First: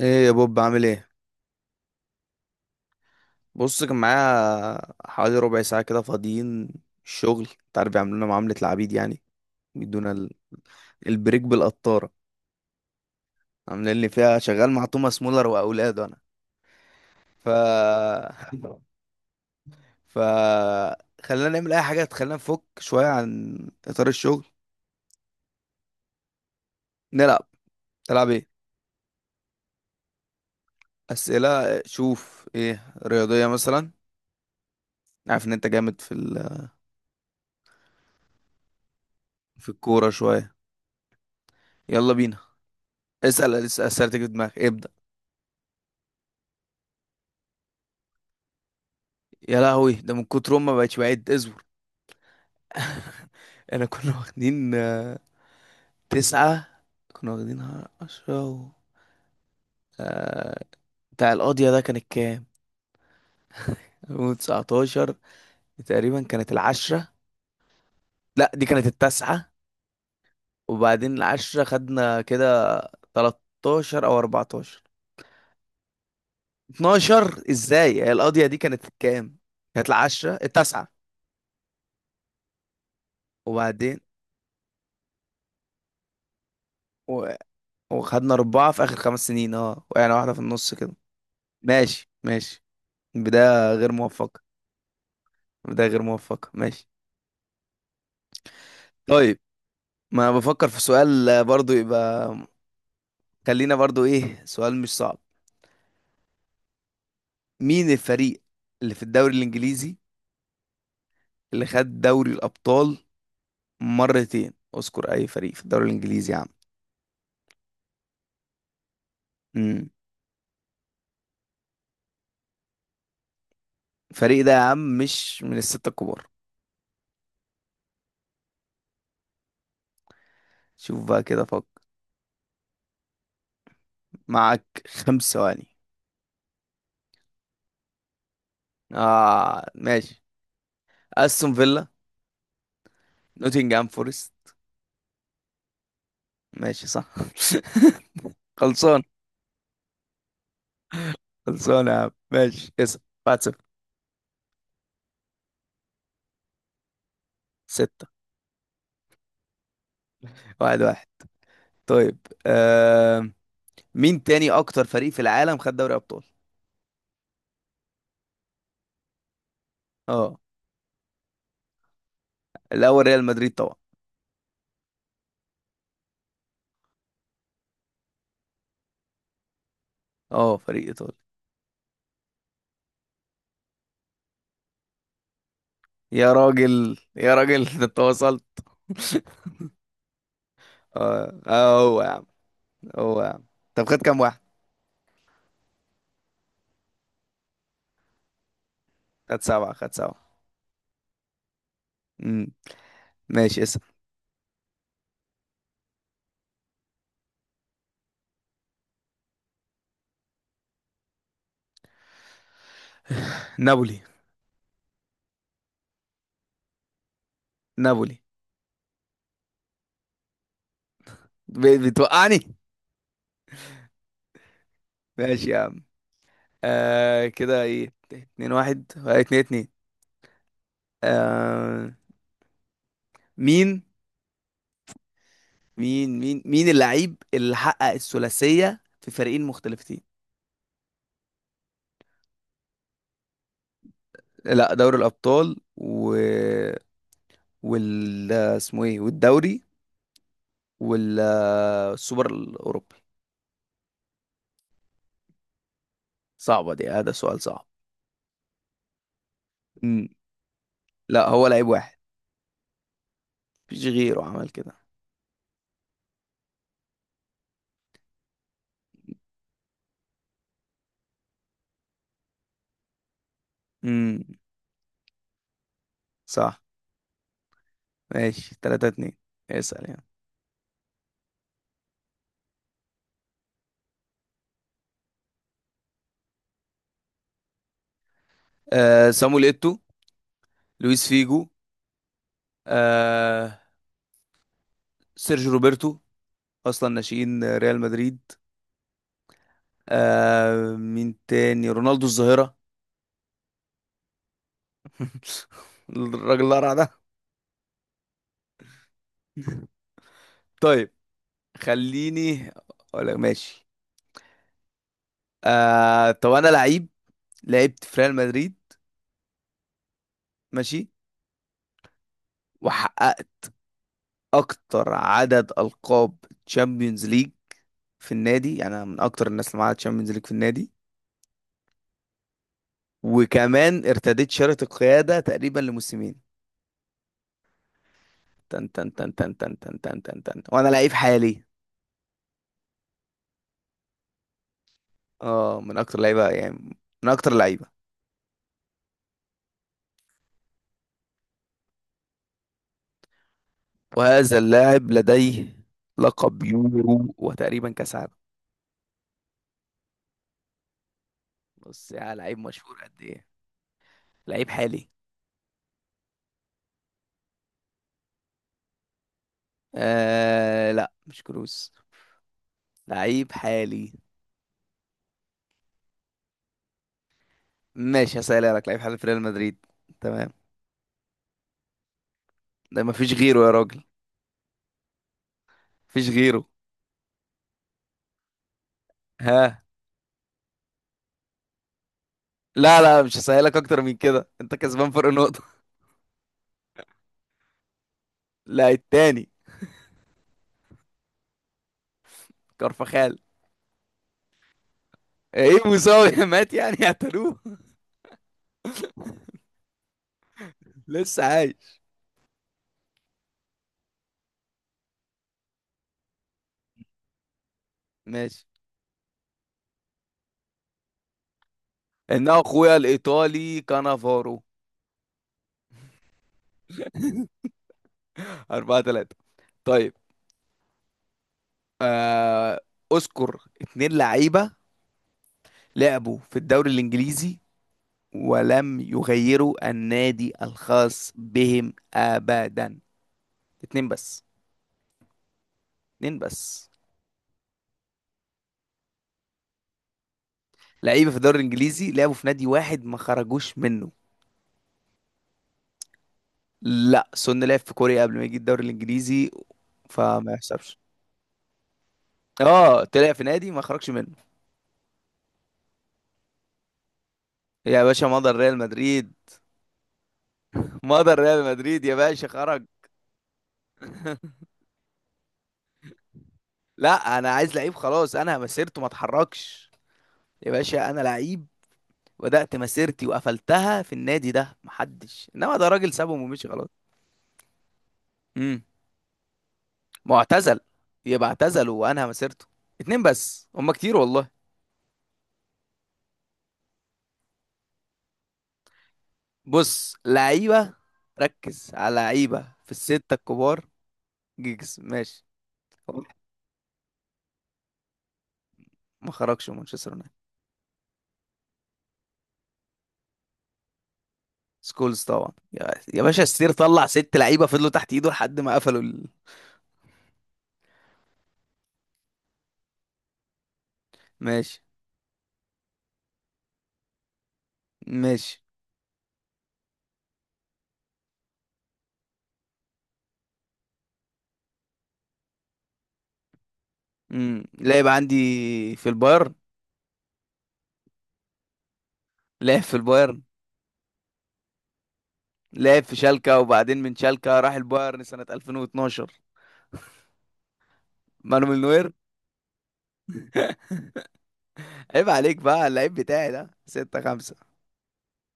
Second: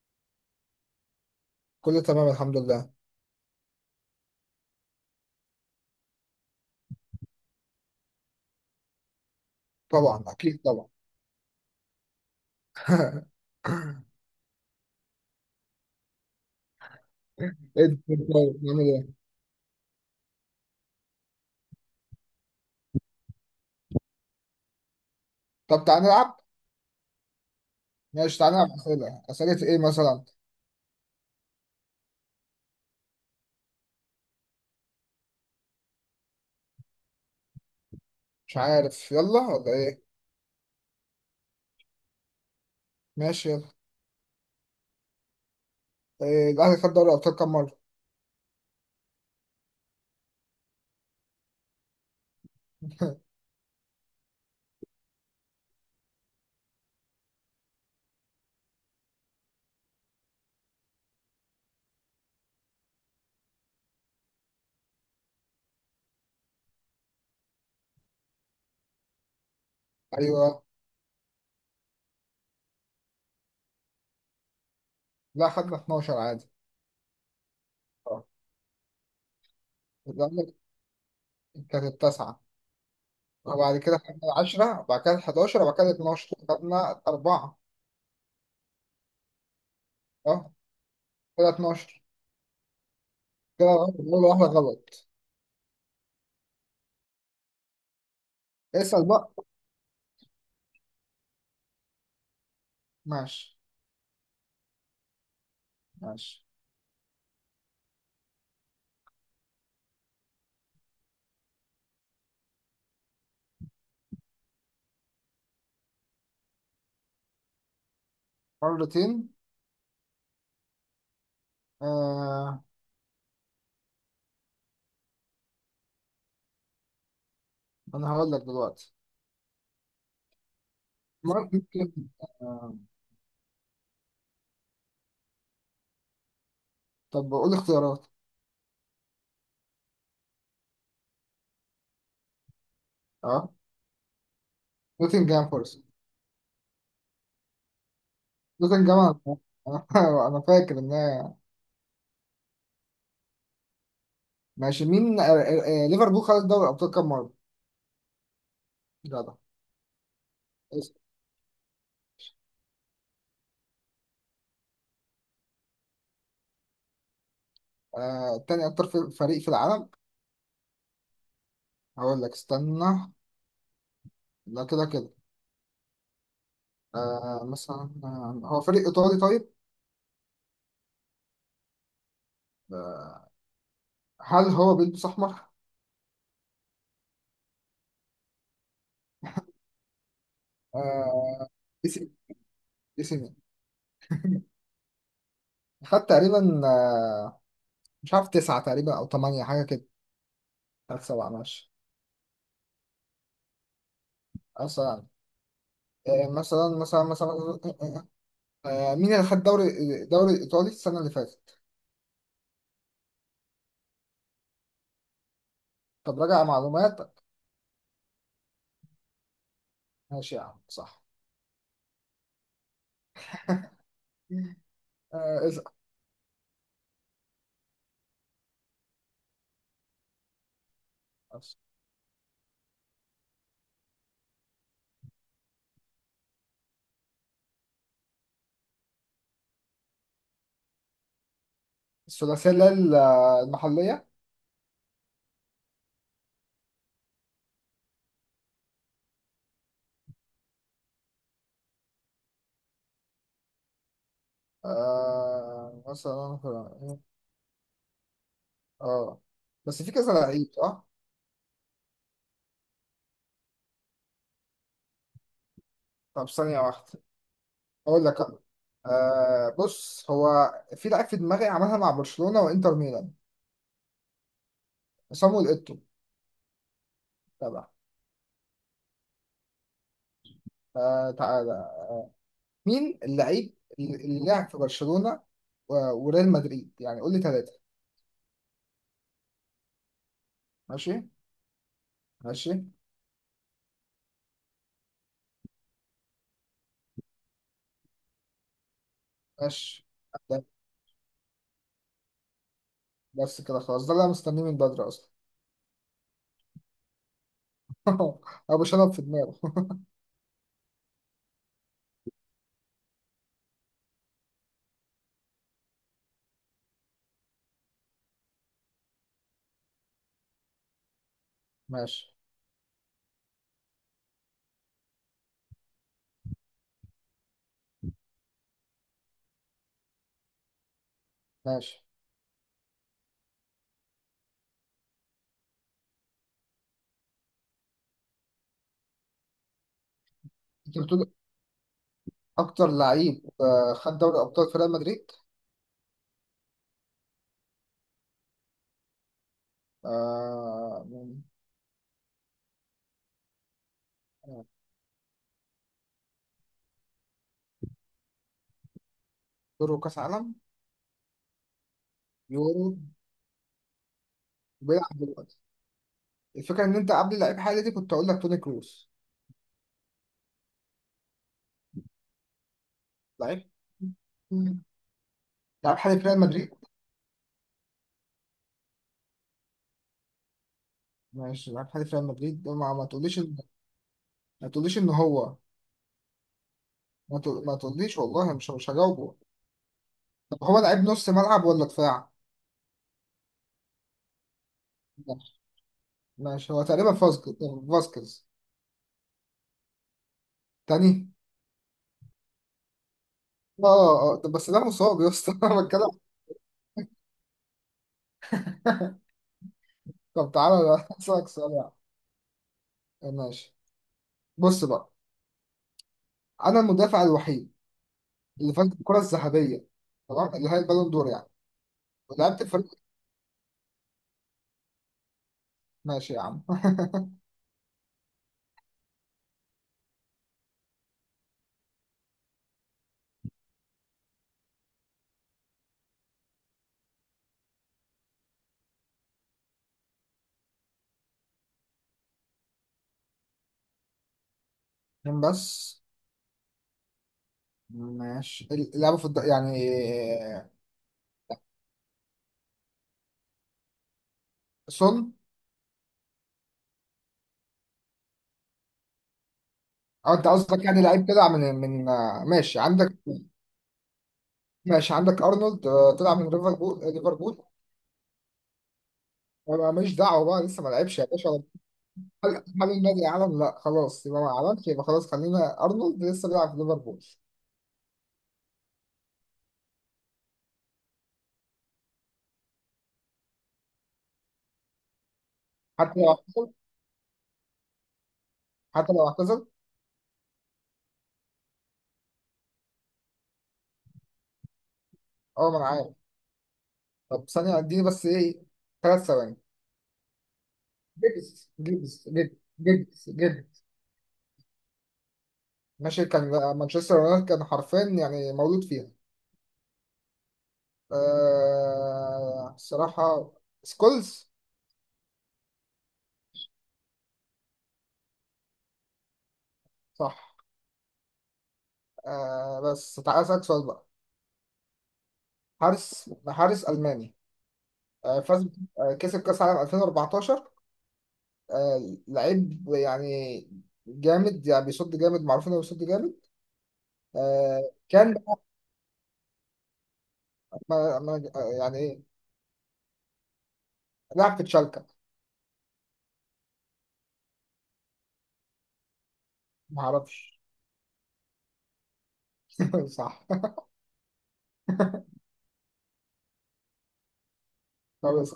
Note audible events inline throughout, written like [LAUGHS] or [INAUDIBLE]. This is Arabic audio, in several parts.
ايه يا بوب، عامل ايه؟ كله تمام، الحمد لله. بص، كان معايا حوالي ربع ساعة كده فاضيين. الشغل انت عارف بيعملوا لنا معاملة العبيد يعني. بيدونا طبعا، اكيد طبعا. البريك بالقطارة. عاملين [LAUGHS] لي فيها شغال مع توماس مولر واولاده انا. ف ايه ده؟ طيب نعمل [LAUGHS] ايه؟ ف خلينا نعمل اي حاجة تخلينا نفك شوية عن اطار الشغل. طب تعالى نلعب. نلعب. تلعب ماشي ايه؟ تعالى نلعب اسئله، اسئله ايه مثلا؟ اسئلة. شوف، ايه، رياضية مثلا؟ عارف ان انت جامد في مش عارف، يلا في ولا ايه؟ الكورة شوية. يلا بينا. ماشي اسأل يلا. اسأل اسئلتك في دماغك، ابدأ. إيه، الاهلي خد دوري الابطال كام مره؟ يا لهوي، ده من كتر ما بقتش بعد ازور. [LAUGHS] انا كنا [LAUGHS] واخدين، تسعة. كنا واخدينها عشرة آه، بتاع القاضية ده كانت كام؟ 2019 تقريبا. كانت العشرة. لا، دي كانت التاسعة. ايوه. وبعدين العشرة خدنا كده 13 أو 14. لا، خدنا 12 عادي. 12 ازاي؟ هي اه القاضية دي كانت كام؟ كانت العشرة الاهلي التاسعة. كانت التاسعه، وبعد كده وبعدين خدنا 10، وبعد كده 11، وبعد كده 12 خدنا و... اربعه. وخدنا أربعة في آخر خمس سنين، اه يعني واحدة في اه النص كده. كده 12. ماشي ماشي. كده بداية غير غلط ولا موفقة. واحده غلط؟ بداية غير موفقة ماشي. اسال بقى. طيب، ما بفكر في سؤال، برضو يبقى. ماشي خلينا برضو ايه، سؤال مش صعب. ماشي. مين الفريق اللي في الدوري الانجليزي اللي خد دوري الابطال مرتين؟ اذكر اي فريق في الدوري الانجليزي يا عم. مرتين. امم آه الفريق ده يا عم مش من الستة الكبار. انا هقول لك دلوقتي. شوف بقى كده، مارك فكر، ممكن. آه، معك خمس ثواني. طب قول اختيارات. اه ماشي. استون فيلا، اه، نوتنجهام فورست. نوتنجهام فورست. ماشي صح. [LAUGHS] خلصان. نوتنجهام. انا. [LAUGHS] أنا- أنا فاكر ان هي. خلصان يا عم، ماشي اسأل. 1 0. ماشي. مين ليفربول خد دوري الابطال كام مره؟ 6. لا ده. 1 اسم. 1. طيب، آه، مين تاني اكتر فريق في العالم خد دوري ابطال؟ تاني اكتر فريق في العالم. اه، هقول لك الاول استنى. ريال مدريد طبعا. لا كده كده. آه مثلا، هو فريق ايطالي طيب. اه، فريق ايطالي. آه، هل هو بيلبس احمر؟ يا راجل يا راجل، [LAUGHS] ده انت وصلت. [LAUGHS] اه، آه. هو يا اسم. عم. هو يا اسم. عم. طب خد كام واحد؟ خد تقريبا، مش عارف، تسعة تقريبا او خد ثمانية، حاجه سبعة كده. خد سبعة. خد سبعة ماشي. امم ماشي، اسم. أصلا آه، مثلا مثلا مثلا آه، مين اللي خد دوري الدوري الإيطالي السنة اللي فاتت؟ نابولي. طب راجع معلوماتك. نابولي. ماشي يا عم صح. بتوقعني. ماشي يا آه، عم. آه كده، ايه، اتنين واحد، اتنين اتنين. اسأل. آه. مين مين اللعيب اللي حقق الثلاثية في فريقين مختلفتين؟ الثلاثية اللي هي المحلية. لا، دوري الابطال وال اسمه ايه والدوري والسوبر الاوروبي. آه، مثلا صعبه دي، هذا سؤال صعب. اه بس في امم كذا لعيب صح؟ لا هو لعيب واحد، مفيش غيره عمل كده. طب ثانية واحدة أقول لك أنا. بص هو، في لعيب في دماغي عملها مع برشلونة وإنتر ميلان. امم صامويل إيتو. صح. تبع. ماشي 3 2. اسال يعني. تعالى. مين اللعيب اللي لعب في برشلونة وريال مدريد، يعني قول لي ثلاثة. آه سامويل ايتو. ماشي. لويس فيجو. ماشي. آه سيرجيو روبرتو، اصلا ناشئين ريال مدريد. ماشي. ده- آه مين تاني، رونالدو الظاهره. بس كده خلاص، ده اللي انا مستنيه من بدري اصلا. [LAUGHS] الراجل القرع ده. [LAUGHS] ابو شنب في دماغه. طيب، خليني اقول لك ماشي. طب انا لعيب، لعبت في ريال مدريد. ماشي. ماشي. وحققت اكتر عدد القاب تشامبيونز ليج في النادي. يعني انا من اكتر الناس اللي معاها تشامبيونز ليج في النادي. ماشي. وكمان ارتديت شارة القيادة تقريبا لموسمين. تن تن تن تن تن تن تن تن تن. وانا انت لعيب بتقول حالي. اكتر لعيب خد دوري ابطال في ريال مدريد. اه، من اكتر لعيبة، يعني من اكتر لعيبة. آه، من- وهذا آه، اللاعب لديه لقب يورو وتقريبا كاس عالم. يورو كاس عالم. بص يا لعيب يورو. مشهور قد ايه. لعيب حالي. بيلعب دلوقتي. الفكره ان انت قبل لعيب حالي دي كنت اقول لك توني كروس. آه لا، مش كروس. لعيب لعيب. حالي. مم. لعيب حالي في ريال مدريد. ماشي، هسألها لك، لعيب حالي في ريال مدريد، تمام. ماشي. لعيب حالي في ريال مدريد، ما, ده ما مفيش تقوليش. غيره يا راجل. ما تقوليش ان هو... مفيش غيره. ما تقوليش والله، مش هجاوبه. ها. طب هو لعيب نص ملعب ولا دفاع؟ لا لا، مش هسألك اكتر من كده، انت كسبان فرق ماشي. نقطة. ماشي، هو تقريبا فاسكيز. فاسكيز. [LAUGHS] لا، التاني. تاني. كارفخال. اه اه، طب بس ده مصاب يا اسطى. [LAUGHS] ايه انا بتكلم. مساوي، [LAUGHS] مات يعني، اعتلوه. [LAUGHS] طب تعالى بقى، لسه اسالك سؤال. عايش. يعني ماشي. بص بقى، انا المدافع الوحيد ماشي، اللي فاز بالكرة الذهبية، تمام، اللي هي البالون دور يعني، انه ولعبت الفريق. اخويا الايطالي كانافارو. ماشي يا عم. [LAUGHS] أربعة تلاتة. طيب، آه، اذكر اتنين لعيبة لعبوا في الدوري الانجليزي ولم يغيروا النادي الخاص بهم أبدا. اتنين بس. [LAUGHS] اتنين بس. اتنين بس. ماشي. اللعبة في يعني. لعيبة في الدوري الإنجليزي لعبوا في نادي واحد، ما خرجوش منه. سون. لا، سون لعب في كوريا قبل ما يجي الدوري الإنجليزي، اه، انت فما قصدك يحسبش. يعني لعيب كده من. ماشي اه، عندك. طلع في نادي ما خرجش منه. ماشي عندك ارنولد، طلع من ليفربول، ليفربول. يا باشا مضى ريال مدريد. انا ماليش دعوه بقى، لسه ما لعبش يا مضى باشا. ريال مدريد يا باشا، هل خرج. هل النادي اعلن؟ لا خلاص، يبقى ما اعلنش، يبقى خلاص، خلينا ارنولد لسه بيلعب في ليفربول. لا، انا عايز لعيب خلاص، انا مسيرته ما اتحركش. يا باشا، انا لعيب بدأت مسيرتي وقفلتها في النادي ده، محدش انما، ده راجل حتى لو سابهم ومشي اعتزل. خلاص. مم. حتى لو اعتزل. ما هو اعتزل، يبقى اعتزل وانهى مسيرته. اتنين بس هما كتير والله. اه ما انا عارف. طب ثانيه اديني بس ايه، ثلاث ثواني. بص لعيبة، جيجز ركز على جيجز جيجز لعيبة في جيجز الستة جيجز الكبار. جيجز ماشي. ماشي، واضح. كان مانشستر يونايتد، كان حرفيا يعني مولود فيها. ما خرجش من مانشستر يونايتد. آه، الصراحه، سكولز. سكولز طبعا يا يا باشا، السير طلع ست لعيبة فضلوا تحت ايده لحد ما قفلوا صح. آه بس تعالى اسالك سؤال بقى. ماشي حارس. حارس الماني، ماشي. فاز، كسب كأس عالم 2014. لعيب يعني جامد يعني، بيصد جامد، معروف انه بيصد جامد. لعب كان عندي في البايرن. ما ما آه، يعني لعب في البايرن. لعب في تشالكا. لعب في شالكة، وبعدين من شالكة راح البايرن سنة 2012. ما اعرفش. مانويل نوير. [LAUGHS] صح. عيب عليك بقى، اللعيب بتاعي ده. ستة خمسة. خلاص.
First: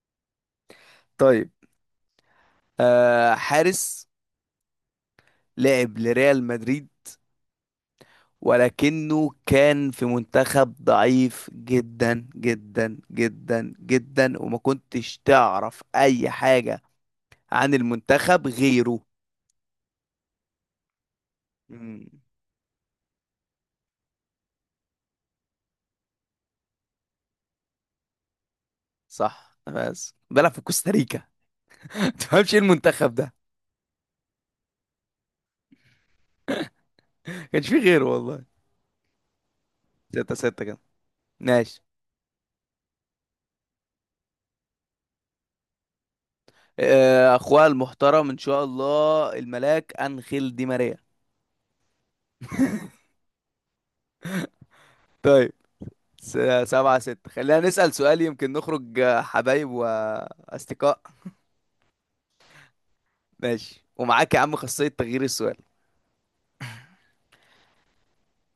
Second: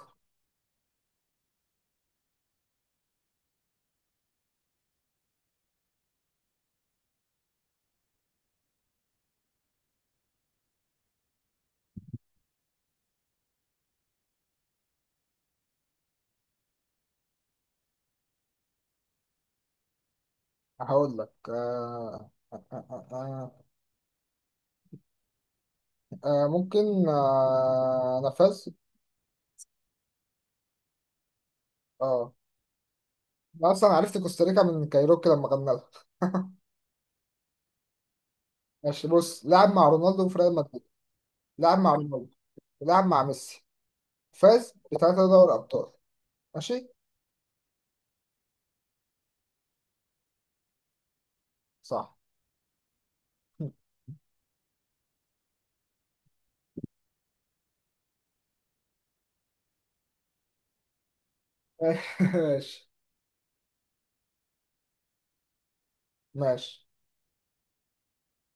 طيب، حارس لعب لريال مدريد، ولكنه كان في منتخب ضعيف جدا جدا جدا جدا، وما كنتش تعرف اي حاجة عن المنتخب غيره. هقول لك مم، ممكن، انا فاز. صح، بس بلعب في كوستاريكا. [LAUGHS] اه. تفهمش ايه المنتخب ده. انا اصلا عرفت كوستاريكا من كايروكي لما غنى لها. كانش فيه غيره والله. ماشي بص، لعب مع رونالدو ستة في ريال ستة كده مدريد. لعب ماشي. مع رونالدو. لعب مع ميسي. فاز بثلاثة دوري ابطال. ماشي. اخوها المحترم ان شاء الله، الملاك انخيل دي ماريا. صح. طيب، س- سبعة ستة. خلينا نسأل سؤال يمكن نخرج، حبايب وأصدقاء. ماشي. ماشي، ومعاك يا عم خاصية تغيير السؤال. ماشي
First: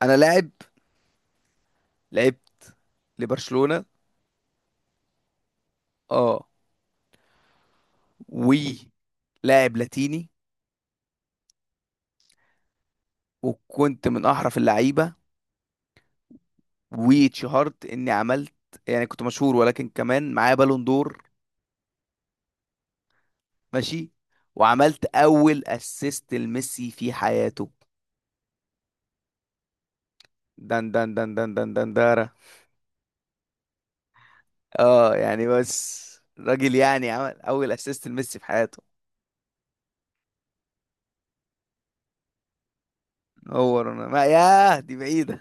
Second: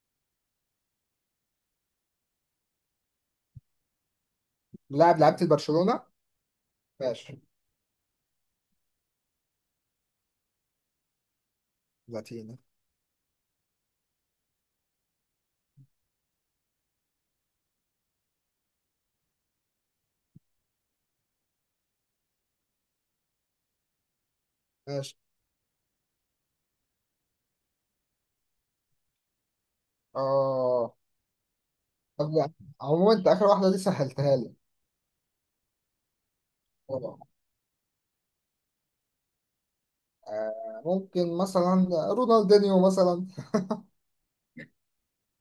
أنا لاعب، لعبت لبرشلونة. لاعب لعبت برشلونة. اه. ماشي. ولاعب لاتيني. لاتيني. وكنت من أحرف اللعيبة، واتشهرت إني عملت، يعني كنت مشهور، ولكن كمان معايا بالون دور. ماشي. وعملت ماشي. أول أسيست لميسي في حياته. دن اه. دن دن دن دن دن دارا. طب عموما، انت اخر واحدة دي سهلتها لي. اه يعني بس، راجل يعني عمل أول أسيست لميسي في حياته. ممكن مثلا رونالدينيو مثلا. هو انا ما ياه، دي بعيدة.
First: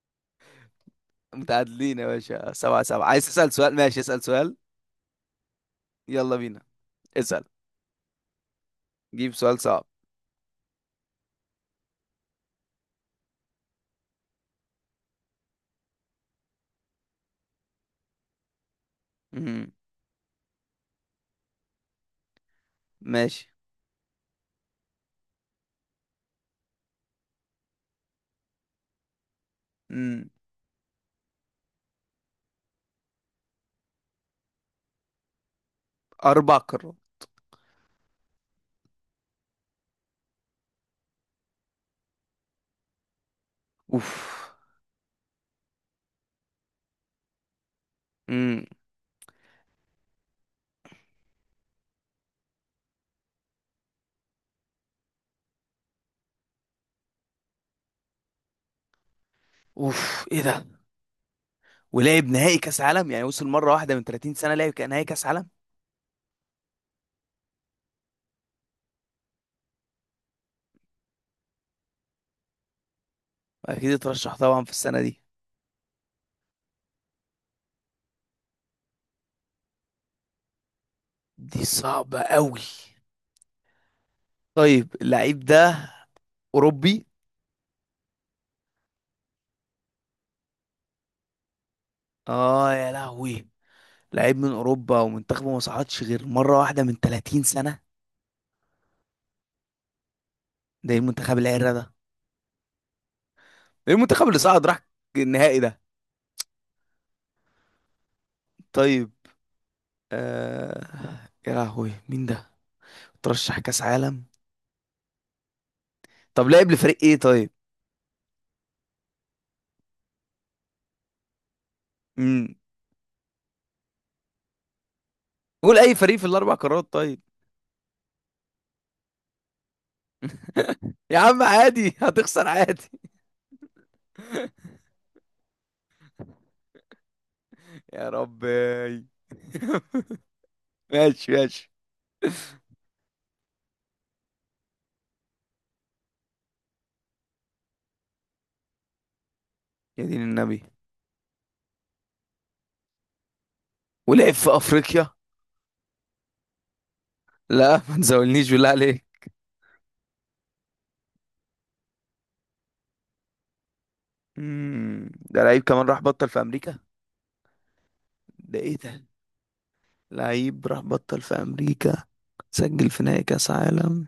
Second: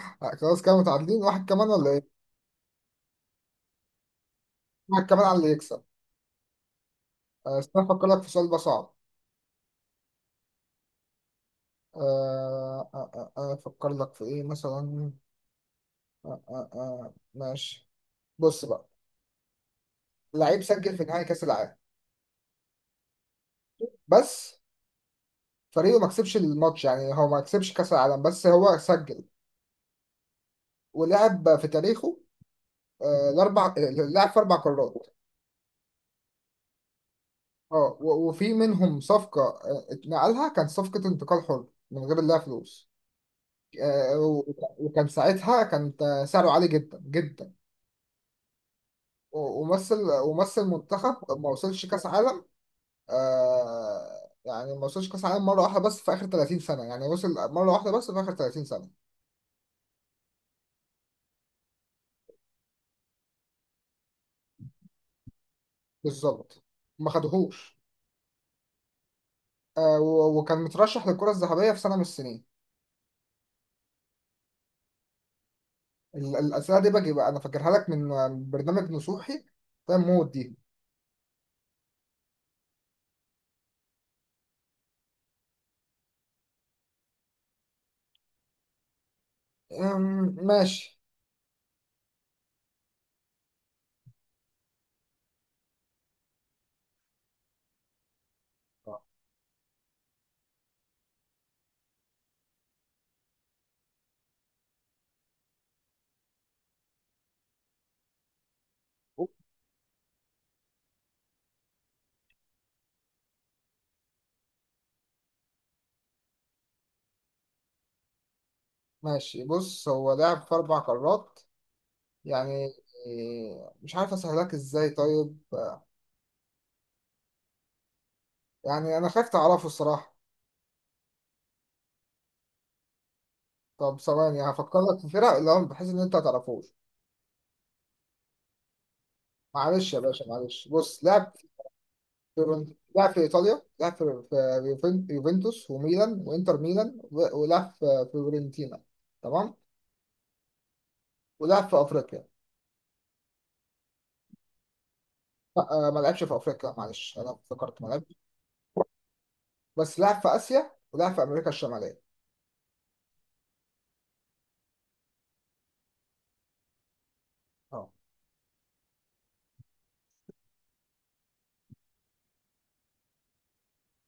[LAUGHS] خلاص كده متعادلين، [LAUGHS] واحد كمان ولا متعادلين يا ايه؟ باشا، سبعة سبعة. عايز تسأل سؤال، ماشي اسأل سؤال. واحد كمان على اللي يكسب. يلا بينا. اسأل. استنى افكر لك في سؤال بقى صعب. جيب سؤال صعب. افكر لك في ايه مثلا؟ ماشي بص بقى، امم لعيب سجل في نهائي كاس العالم، ماشي. بس فريقه ما كسبش الماتش، يعني هو ما كسبش كاس العالم بس هو سجل. امم ولعب في تاريخه آه، الاربع آه، لعب في اربع قارات. أربع قارات. اه وفي منهم صفقه، اتنقلها، كان صفقه انتقال حر من غير لا فلوس. اوف. آه، و- وكان ساعتها كان سعره عالي جدا جدا، امم و- ومثل ومثل منتخب ما وصلش كاس عالم. يعني ما وصلش كاس عالم، مره واحده بس في اخر 30 سنه، يعني وصل مره واحده بس في اخر 30 سنه. اوف ايه ده. ولعب نهائي كأس عالم، يعني وصل مرة واحدة من 30 سنة لعب كان نهائي كأس عالم. بالظبط. ما خدهوش. وكان مترشح للكرة الذهبية في سنة من السنين. أكيد اترشح طبعا في السنة دي. الأسئلة دي باجي بقى، أنا فاكرها لك من برنامج نصوحي. فاهم موت دي. دي صعبة قوي. طيب، اللعيب ده أوروبي. ماشي. اه يا لهوي، لعيب من أوروبا ومنتخبه ما صعدش غير مرة واحدة من 30 سنة؟ ده ايه المنتخب العرة ده؟ ايه المنتخب اللي صعد راح النهائي ده؟ طيب، آه... يا لهوي مين ده، ترشح كاس عالم؟ طب لعب لفريق ايه طيب؟ ماشي بص، هو لعب في أربع قارات امم يعني. إيه، مش عارف أسهلك إزاي طيب. قول اي فريق في الاربع قارات طيب. يعني أنا خايف تعرفه الصراحة. يا عم عادي، هتخسر عادي. طب ثواني [LAUGHS] هفكر لك في فرق، اللي هو بحيث إن أنت ما تعرفوش. يا ربي. [LAUGHS] معلش يا باشا معلش، بص ماشي لعب ماشي. لعب في إيطاليا، لعب في يوفنتوس وميلان وإنتر ميلان ولعب في فيورنتينا. تمام. يا دين النبي. ولعب في أفريقيا. ولعب في افريقيا. لا ما لعبش في أفريقيا معلش، أنا لا، افتكرت ما ما لعبش. تزولنيش بالله عليك. بس لعب في آسيا ولعب في أمريكا الشمالية. ده لعيب كمان راح بطل في امريكا؟ اه. ده ايه ده؟ لعيب راح بطل في امريكا، سجل في نهائي كاس عالم،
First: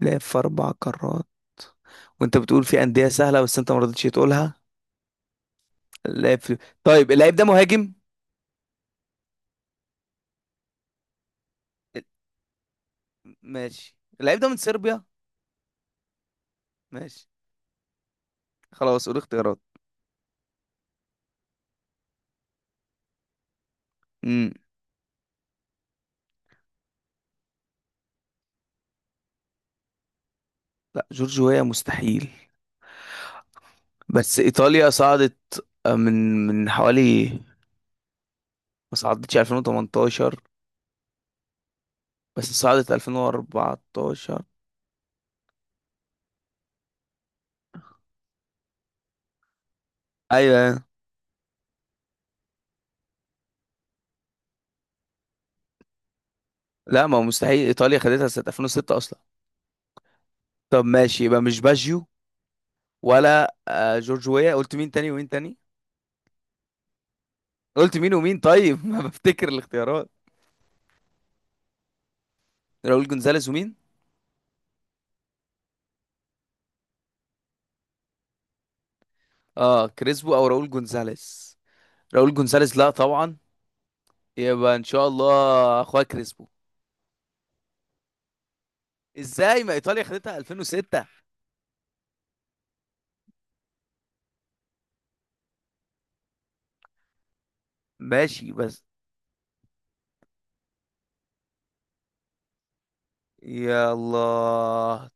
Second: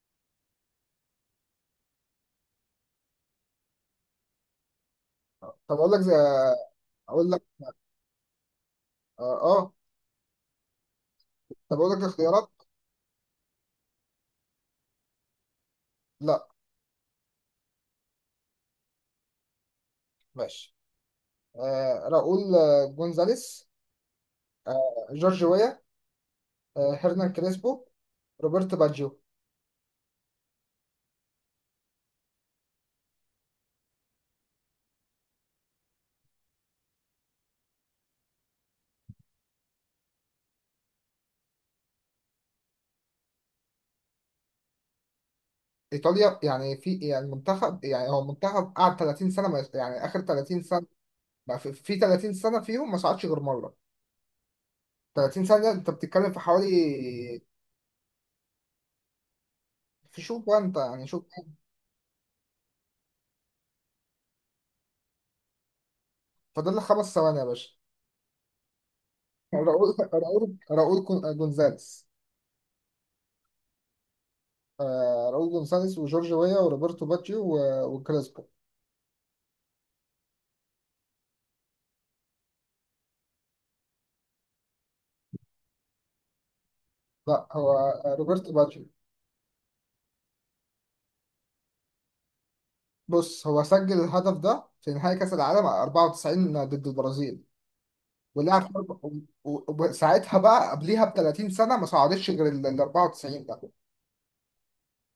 لعب في اربع قارات، وانت بتقول في انديه سهله بس انت ما رضيتش تقولها. آه. طب أقول لك زي، لعب في، طيب، أقول اللعيب لك، ده مهاجم. آه, آه طب أقول لك اختيارات. ماشي، اللعيب ده من صربيا. لا. ماشي خلاص، قول اختيارات. ماشي. آه راؤول، جونزاليس، امم آه جورج ويا، آه هيرنان كريسبو، روبرت باجيو. لا، جورجيا مستحيل. بس ايطاليا صعدت، من حوالي، ما صعدتش 2018، بس صعدت 2014. ايطاليا يعني، في يعني منتخب، يعني هو منتخب قعد 30 سنه يعني اخر 30 ايوه. سنه، بقى في 30 سنة فيهم ما صعدش غير مرة. 30 سنة انت بتتكلم في لا ما هو حوالي. مستحيل، ايطاليا خدتها سنه 2006 اصلا. في شوف بقى انت طب يعني ماشي، شوف. يبقى مش باجيو ولا، جورج ويا. قلت مين تاني ومين تاني؟ فاضل لك خمس ثواني يا باشا. قلت مين ومين طيب؟ [LAUGHS] ما بفتكر [LAUGHS] راؤول الاختيارات. راؤول راؤول جونزاليس. راؤول جونزاليز ومين؟ راؤول جونزاليس وجورج ويا وروبرتو باجيو وكريسبو. اه، كريسبو او راؤول جونزاليز. راؤول جونزاليز لا طبعا. يبقى ان شاء الله اخويا كريسبو. لا هو روبرتو باجيو. ازاي، ما ايطاليا خدتها 2006. بص هو سجل الهدف ده في نهائي كأس العالم 94 ضد البرازيل. ماشي ولعب بس. وساعتها بقى قبليها ب 30 سنة ما صعدش غير ال 94. يا الله.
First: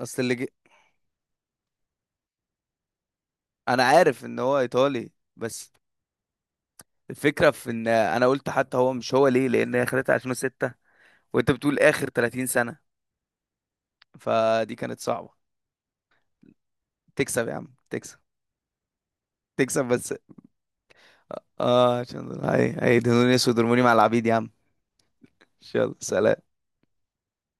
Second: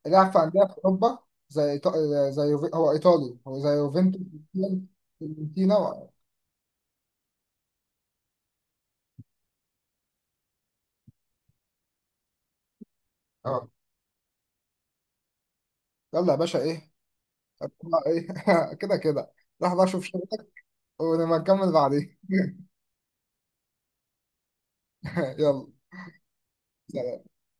اصل لعب اللي في جي... أندية في أوروبا، زي إيطا- هو إيطالي، هو زي انا يوفنتوس، عارف ان هو ايطالي بس. فيورنتينا الفكره في ان انا قلت حتى هو مش هو، ليه؟ لان هي خدتها 2006 وانت بتقول اخر 30 سنه. اه. فدي كانت صعبه. يلا يا باشا إيه. تكسب يا عم، أتوقع تكسب. إيه. [LAUGHS] كده كده. راح تكسب بقى أشوف بس. شغلك ونبقى نكمل اه، بعدين. عشان دول هي هيدهنوني اسود، ارموني مع العبيد يا عم. [LAUGHS] يلا يلا، سلام. سلام.